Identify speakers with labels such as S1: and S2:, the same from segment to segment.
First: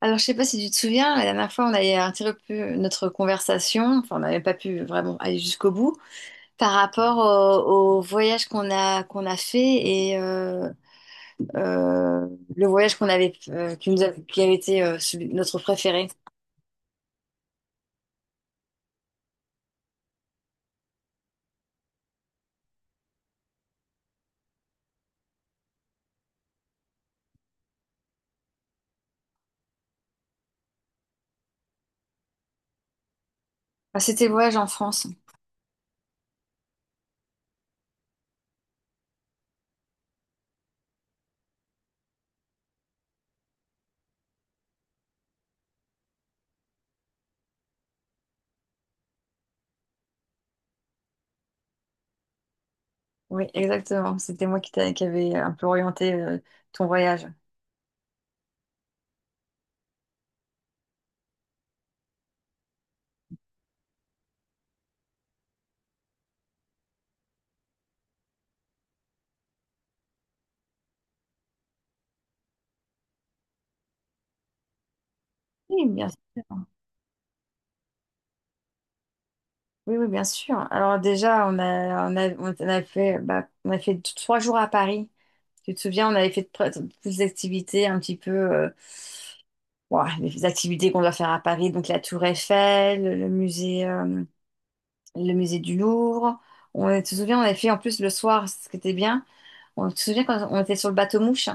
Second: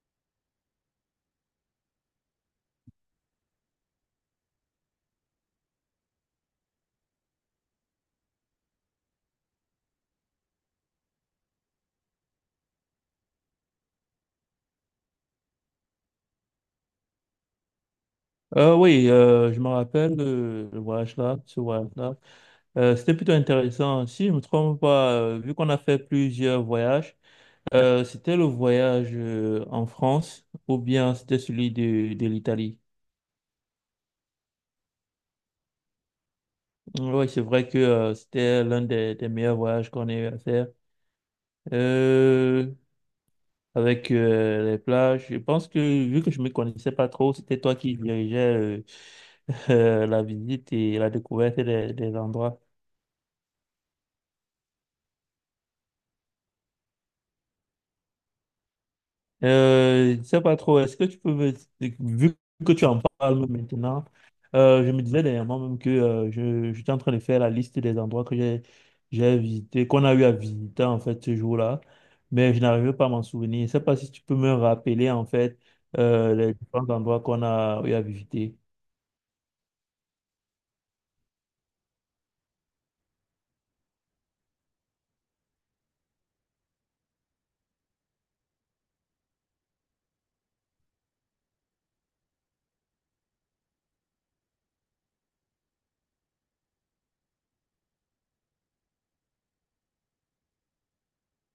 S1: Alors, je sais pas si tu te souviens, la dernière fois, on avait interrompu notre conversation, enfin, on n'avait pas pu vraiment aller jusqu'au bout, par rapport au voyage qu'on a fait et euh, le voyage qu'on avait, qui avait été notre préféré.
S2: Oui, je me rappelle de le voyage-là, ce voyage-là. C'était plutôt intéressant. Si je ne me trompe pas, vu qu'on a fait plusieurs voyages, c'était le voyage en France ou bien c'était celui de l'Italie.
S1: Ah, c'était le voyage en France.
S2: Oui, c'est vrai que c'était l'un des meilleurs voyages qu'on ait eu à faire. Euh, avec les plages, je pense que vu que je me connaissais pas trop, c'était toi qui dirigeais euh, la visite et la découverte des endroits.
S1: Oui, exactement. C'était moi qui avait un peu orienté ton voyage.
S2: Je sais pas trop, est-ce que tu peux me... Vu que tu en parles maintenant, je me disais dernièrement même que j'étais en train de faire la liste des endroits que j'ai visité, qu'on a eu à visiter en fait ce jour-là, mais je n'arrivais pas à m'en souvenir. Je sais pas si tu peux me rappeler en fait
S1: Oui, bien sûr.
S2: les différents endroits qu'on a eu à visiter.
S1: Oui, oui, bien sûr. Alors déjà, on a fait, bah, on a fait trois jours à Paris. Tu te souviens, on avait fait toutes les activités un petit peu, ouah, les activités qu'on doit faire à Paris, donc la Tour Eiffel, le musée du Louvre. On, tu te souviens, on avait fait en plus le soir, ce qui était bien. On, tu te souviens quand on était sur le bateau mouche?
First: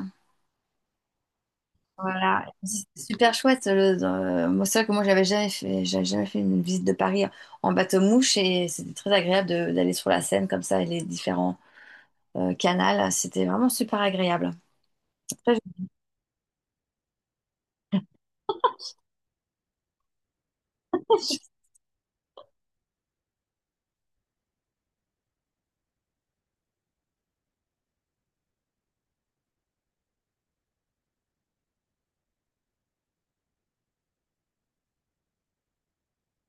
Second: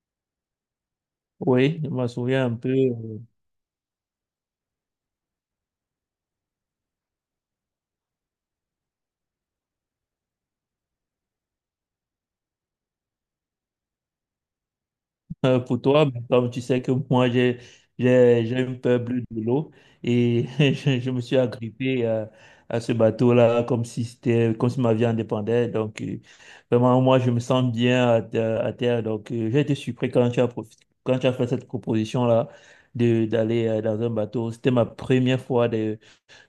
S2: Oui, je me
S1: Voilà,
S2: souviens un peu.
S1: c'était super chouette. Le, moi, c'est vrai que moi, j'avais jamais fait une visite de Paris en bateau mouche et c'était très agréable d'aller sur la Seine comme ça et les différents Canal. C'était vraiment super agréable. Après, je-
S2: Pour toi, mais comme tu sais que moi, j'ai une peur bleue de l'eau et je me suis agrippé à ce bateau-là comme si c'était, comme si ma vie en dépendait. Donc, vraiment, moi, je me sens bien à terre. Donc, j'ai été surpris quand quand tu as fait cette proposition-là d'aller dans un bateau. C'était ma première fois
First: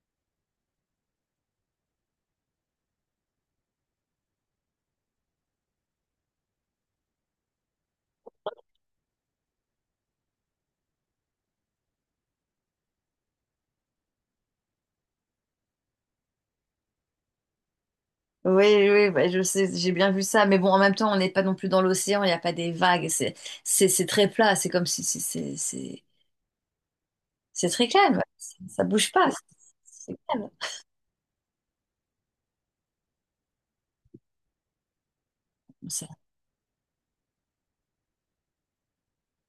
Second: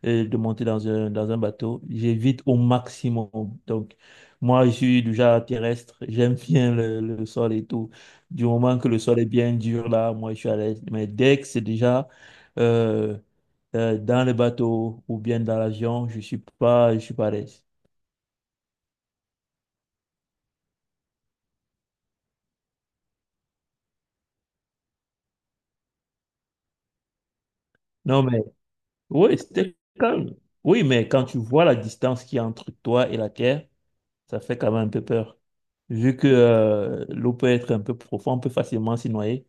S2: et de monter dans un bateau. J'évite au maximum. Donc, moi, je suis du genre terrestre. J'aime bien le sol et tout. Du moment que le sol est bien dur, là, moi, je suis à l'aise. Mais dès que c'est déjà euh, dans le bateau ou bien dans l'avion, je suis pas à l'aise.
S1: Oui, oui, ouais, je sais, j'ai bien vu ça. Mais bon, en même temps, on n'est pas non plus dans l'océan, il n'y a pas des vagues. C'est très plat. C'est comme c'est très calme.
S2: Non, mais
S1: Ça bouge pas.
S2: oui, c'était
S1: C'est
S2: calme.
S1: calme.
S2: Oui, mais quand tu vois la distance qu'il y a entre toi et la terre, ça fait quand même un peu peur.
S1: Bon, ça-
S2: Vu que l'eau peut être un peu profonde, on peut facilement s'y noyer.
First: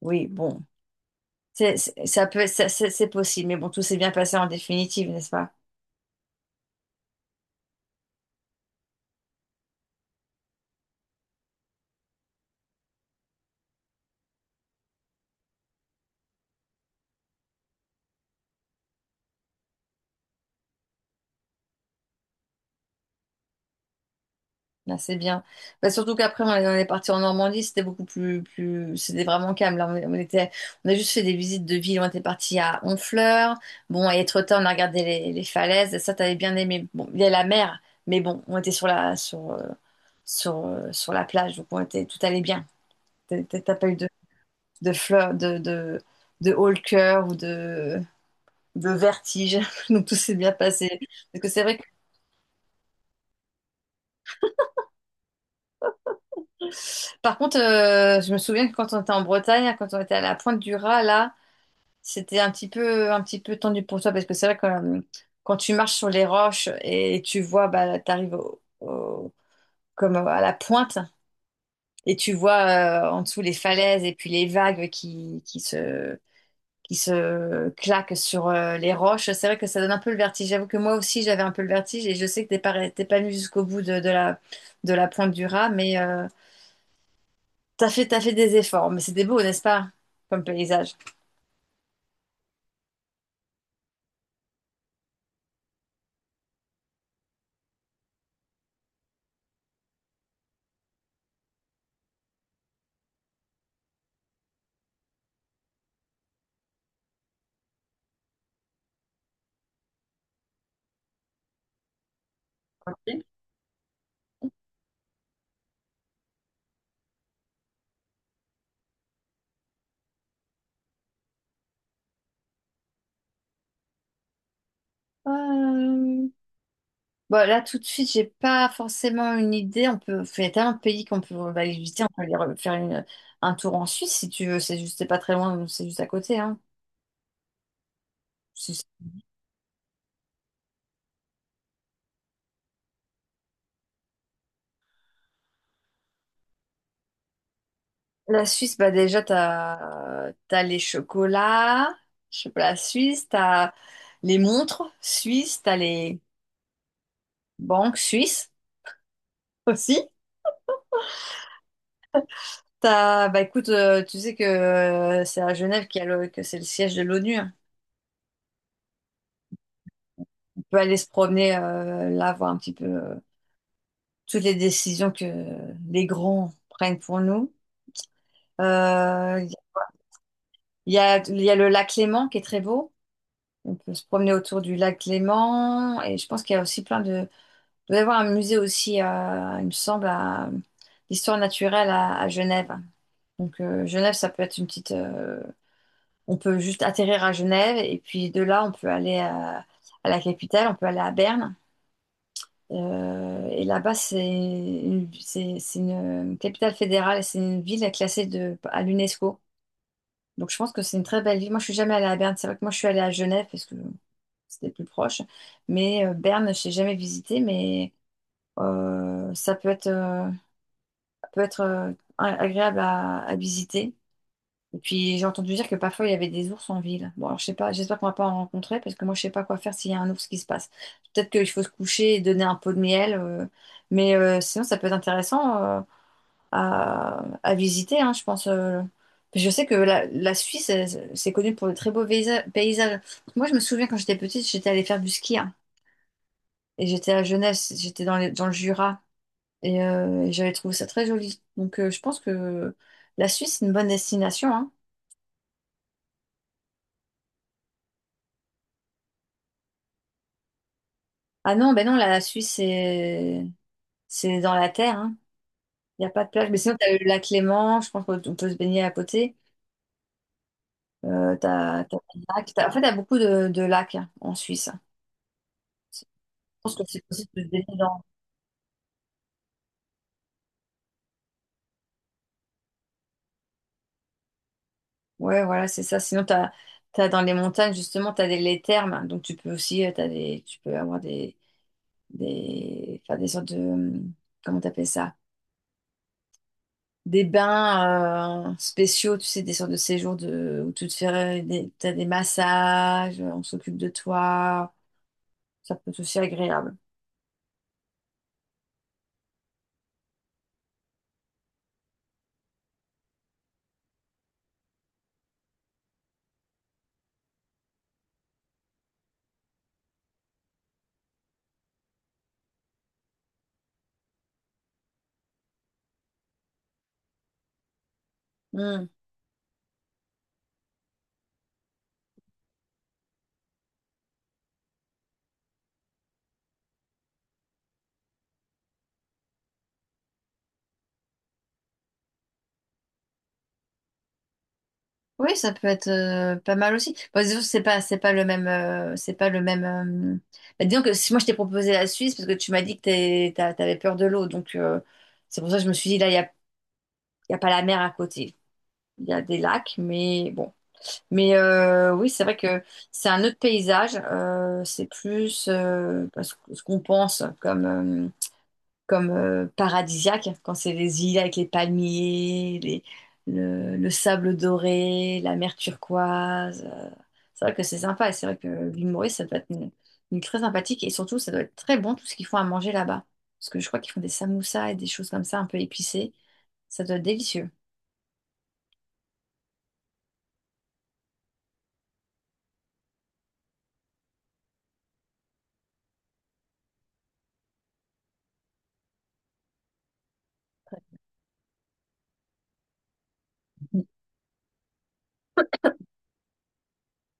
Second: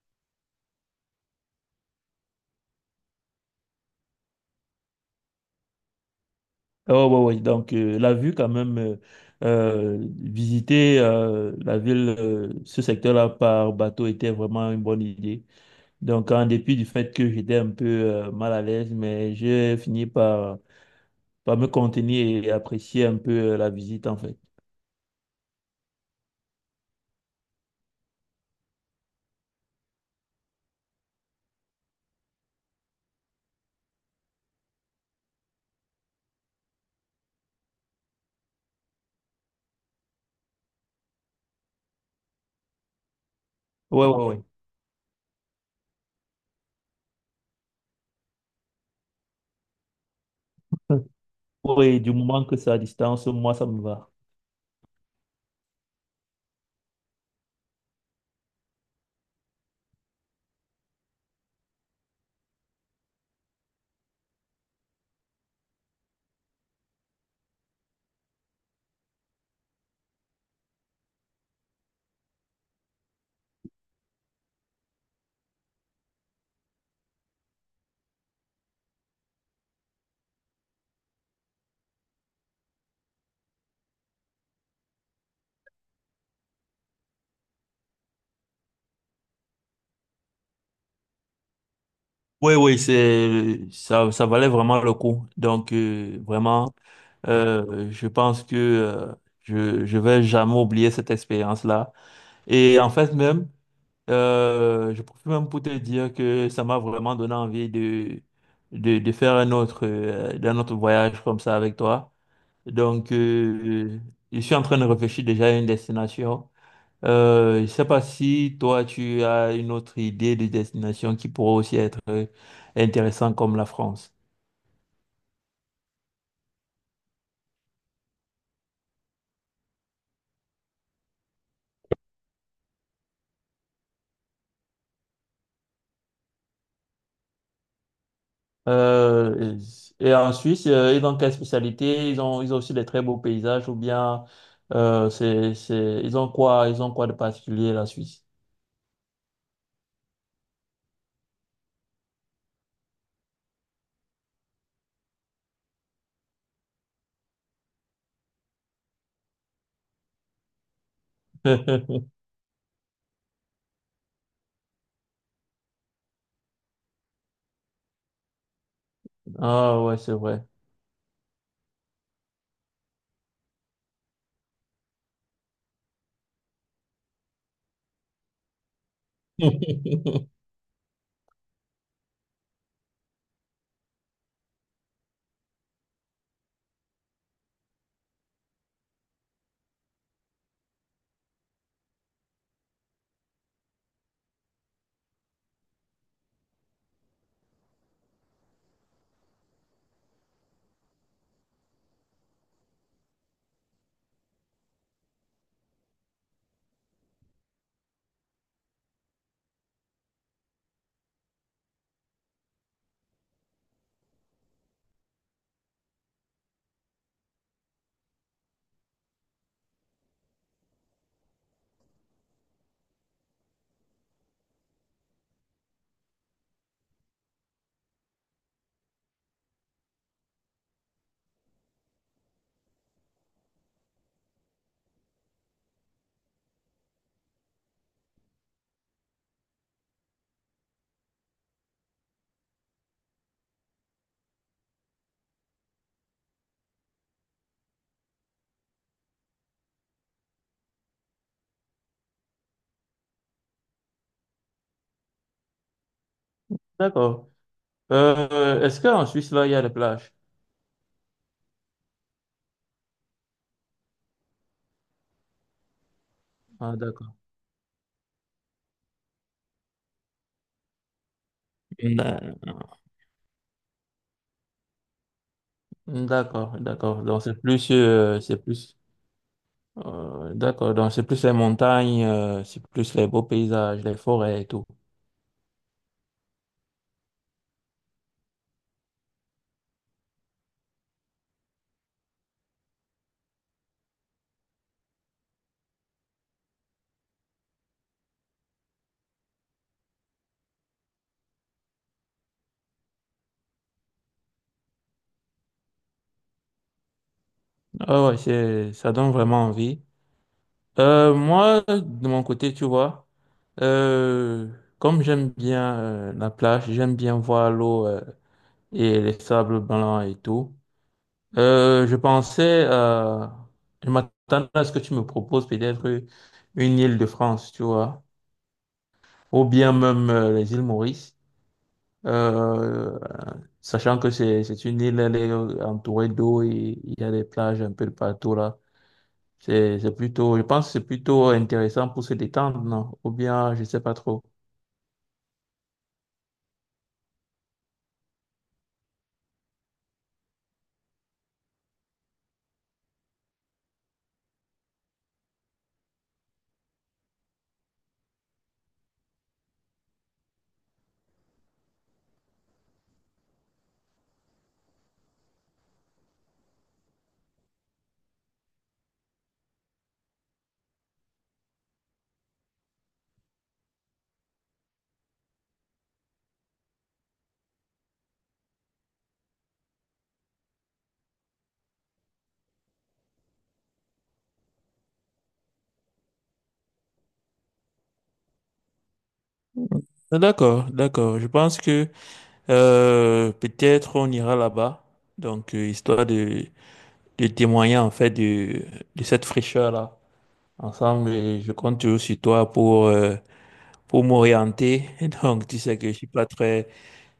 S1: Oui, bon. C'est c'est possible. Mais bon, tout s'est bien passé en définitive, n'est-ce pas?
S2: Oh, ouais, ouais. Donc, la vue, quand même, visiter la ville, ce secteur-là par bateau était vraiment une bonne idée. Donc, en dépit du fait que j'étais un peu mal à l'aise, mais j'ai fini par me contenir et apprécier un peu la visite, en fait.
S1: Ah, c'est bien. Bah, surtout qu'après, on est parti en Normandie, c'était beaucoup c'était vraiment calme. Là, on était, on a juste fait des visites de ville. On était parti à Honfleur. Bon, à Étretat, on a regardé les falaises. Ça, t'avais bien aimé. Bon, il y a la mer, mais bon, on était sur la plage, donc on était, tout allait bien. T'as pas eu
S2: Ouais, ouais,
S1: de fleurs, de haut le cœur ou de vertige. Donc tout s'est bien passé.
S2: ouais.
S1: Parce que c'est vrai que
S2: Oui, du moment que c'est à distance, moi, ça me va.
S1: Par contre, je me souviens que quand on était en Bretagne, quand on était à la Pointe du Raz, là, c'était un petit peu tendu pour toi parce que c'est vrai que quand tu marches sur les roches et tu vois, bah, comme à la pointe et tu vois en dessous les falaises et puis les vagues qui se claquent sur les roches. C'est vrai que ça donne un peu le vertige. J'avoue que moi aussi, j'avais un peu le vertige et je sais que t'es pas venu jusqu'au bout de la Pointe du Raz, mais t'as fait des efforts, mais c'était beau, n'est-ce pas? Comme paysage.
S2: Oui, oui, c'est, ça valait vraiment le coup. Donc, vraiment. Je pense que je vais jamais oublier cette expérience-là. Et en fait même, je profite même pour te dire que ça m'a vraiment donné envie de faire un autre d'un autre voyage comme ça avec toi. Donc je suis en train de réfléchir déjà à une destination. Je sais pas si toi tu as une autre idée de destination qui pourrait aussi être intéressante comme la France.
S1: Euh, Bon, là, tout de suite, j'ai pas forcément une idée. On peut, il y a tellement de pays qu'on peut aller visiter. On peut aller faire un tour en Suisse si tu veux. C'est juste, c'est pas très loin, c'est juste à côté, hein. Si-
S2: Euh, et en Suisse, ils ont quelle spécialité? Ils ont aussi des très beaux paysages ou bien ils ont quoi de particulier, la Suisse?
S1: La Suisse, bah déjà, t'as les chocolats, chocolat suisse, t'as les montres suisses, t'as les banques suisses aussi. T'as, bah écoute, tu sais que c'est à Genève qu'il y a le- que c'est le siège de l'ONU, hein.
S2: Ah ouais, c'est vrai.
S1: Peut aller se promener là, voir un petit peu toutes les décisions que les grands prennent pour nous. Euh, Il y a le lac Léman qui est très beau. On peut se promener autour du lac Léman. Et je pense qu'il y a aussi plein de... Il doit y avoir un musée aussi, il me semble, d'histoire naturelle à Genève. Donc Genève, ça peut être une petite... On peut juste atterrir à Genève et puis de là, on peut aller à la capitale, on peut aller à Berne. Et là-bas, c'est une capitale fédérale, c'est une ville classée de, à l'UNESCO. Donc je pense que c'est une très belle ville. Moi, je suis jamais allée à Berne. C'est vrai que moi, je suis allée à Genève parce que c'était plus proche. Mais Berne, je n'ai jamais visité, mais ça peut être, peut être euh, agréable à visiter. Et puis j'ai entendu dire que parfois il y avait des ours en ville. Bon, alors je sais pas, j'espère qu'on va pas en rencontrer parce que moi je sais pas quoi faire s'il y a un ours qui se passe. Peut-être qu'il faut se coucher et donner un pot de miel, mais sinon ça peut être intéressant à visiter, hein, je pense. Je sais que la Suisse, elle, c'est connu pour de très beaux paysages. Moi je me souviens quand j'étais petite, j'étais allée faire du ski, hein, et j'étais à Genève, dans le Jura et, j'avais trouvé ça très joli. Donc je pense que la Suisse, c'est une bonne destination, hein.
S2: D'accord. Est-ce qu'en Suisse, là, il y a des plages?
S1: Ah non, ben non, la Suisse, c'est dans la terre, hein. Il n'y a pas de plage. Mais sinon,
S2: Ah,
S1: t'as le
S2: d'accord.
S1: lac Léman, je pense qu'on peut se baigner à côté. T'as plein de lacs.
S2: Non.
S1: En fait, t'as beaucoup de lacs, hein, en Suisse. Je
S2: D'accord,
S1: pense que c'est
S2: d'accord. Donc
S1: possible
S2: c'est
S1: de se baigner
S2: plus,
S1: dans...
S2: d'accord. Donc c'est plus les montagnes, c'est plus les beaux paysages, les forêts et tout.
S1: Ouais, voilà, c'est ça. Sinon, t'as, t'as dans les montagnes, justement, les thermes, hein. Donc, tu peux aussi, tu peux avoir faire des sortes de... Comment t'appelles ça? Des bains spéciaux, tu sais, des sortes de séjours de, où tu te fais t'as des massages, on s'occupe de toi. Ça peut être aussi agréable.
S2: Ah ouais, c'est, ça donne vraiment envie. Moi, de mon côté, tu vois, euh, comme j'aime bien la plage, j'aime bien voir l'eau et les sables blancs et tout, euh, je pensais, euh, je m'attendais à ce que tu me proposes peut-être une île de France, tu vois,
S1: Hmm.
S2: ou bien même les îles Maurice, euh, sachant que c'est une île, elle est entourée d'eau et il y a des plages un peu de partout là. C'est plutôt, je pense que c'est plutôt intéressant pour se détendre, non? Ou bien, je sais pas trop.
S1: Oui, ça peut être pas mal aussi. Bon, disons, que c'est pas le même, bah, disons que si moi je t'ai proposé la Suisse parce que tu m'as dit t'avais peur de l'eau, donc c'est pour ça que je me suis dit là, il y a pas la mer à côté. Il y a des lacs, mais bon. Mais oui, c'est vrai que c'est un autre paysage. C'est plus bah, ce qu'on pense comme, paradisiaque, quand c'est les îles avec les palmiers, le sable doré, la mer turquoise. C'est vrai que c'est sympa. Et c'est vrai que l'île Maurice, ça doit être une île très sympathique. Et surtout, ça doit être très bon tout ce qu'ils font à manger là-bas. Parce que je crois qu'ils font des samoussas et des choses comme ça un peu épicées. Ça doit être délicieux.
S2: Ah, d'accord, d'accord. Je pense que peut-être on ira là-bas, histoire de témoigner en fait de cette fraîcheur-là ensemble. Et je compte toujours sur toi pour m'orienter. Donc tu sais que je suis pas très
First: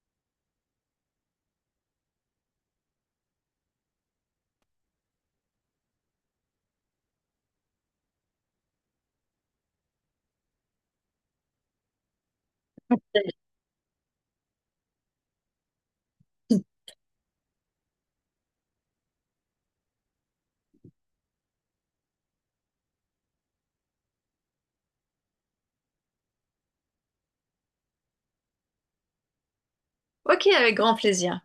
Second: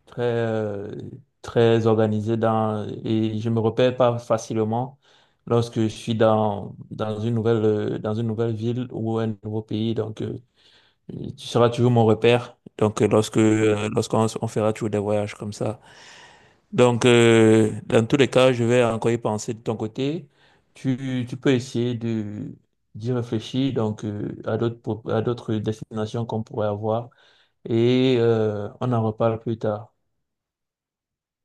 S2: très, euh, très organisé et je me repère pas facilement lorsque je suis dans une dans une nouvelle ville ou un nouveau pays. Donc, tu seras toujours mon repère. Donc, lorsqu'on on fera toujours des voyages comme ça. Donc, dans tous les cas, je vais encore y penser de ton côté. Tu peux essayer d'y réfléchir, donc, à d'autres, à d'autres destinations qu'on pourrait avoir et, on en reparle plus tard.
S1: Ok, avec grand plaisir.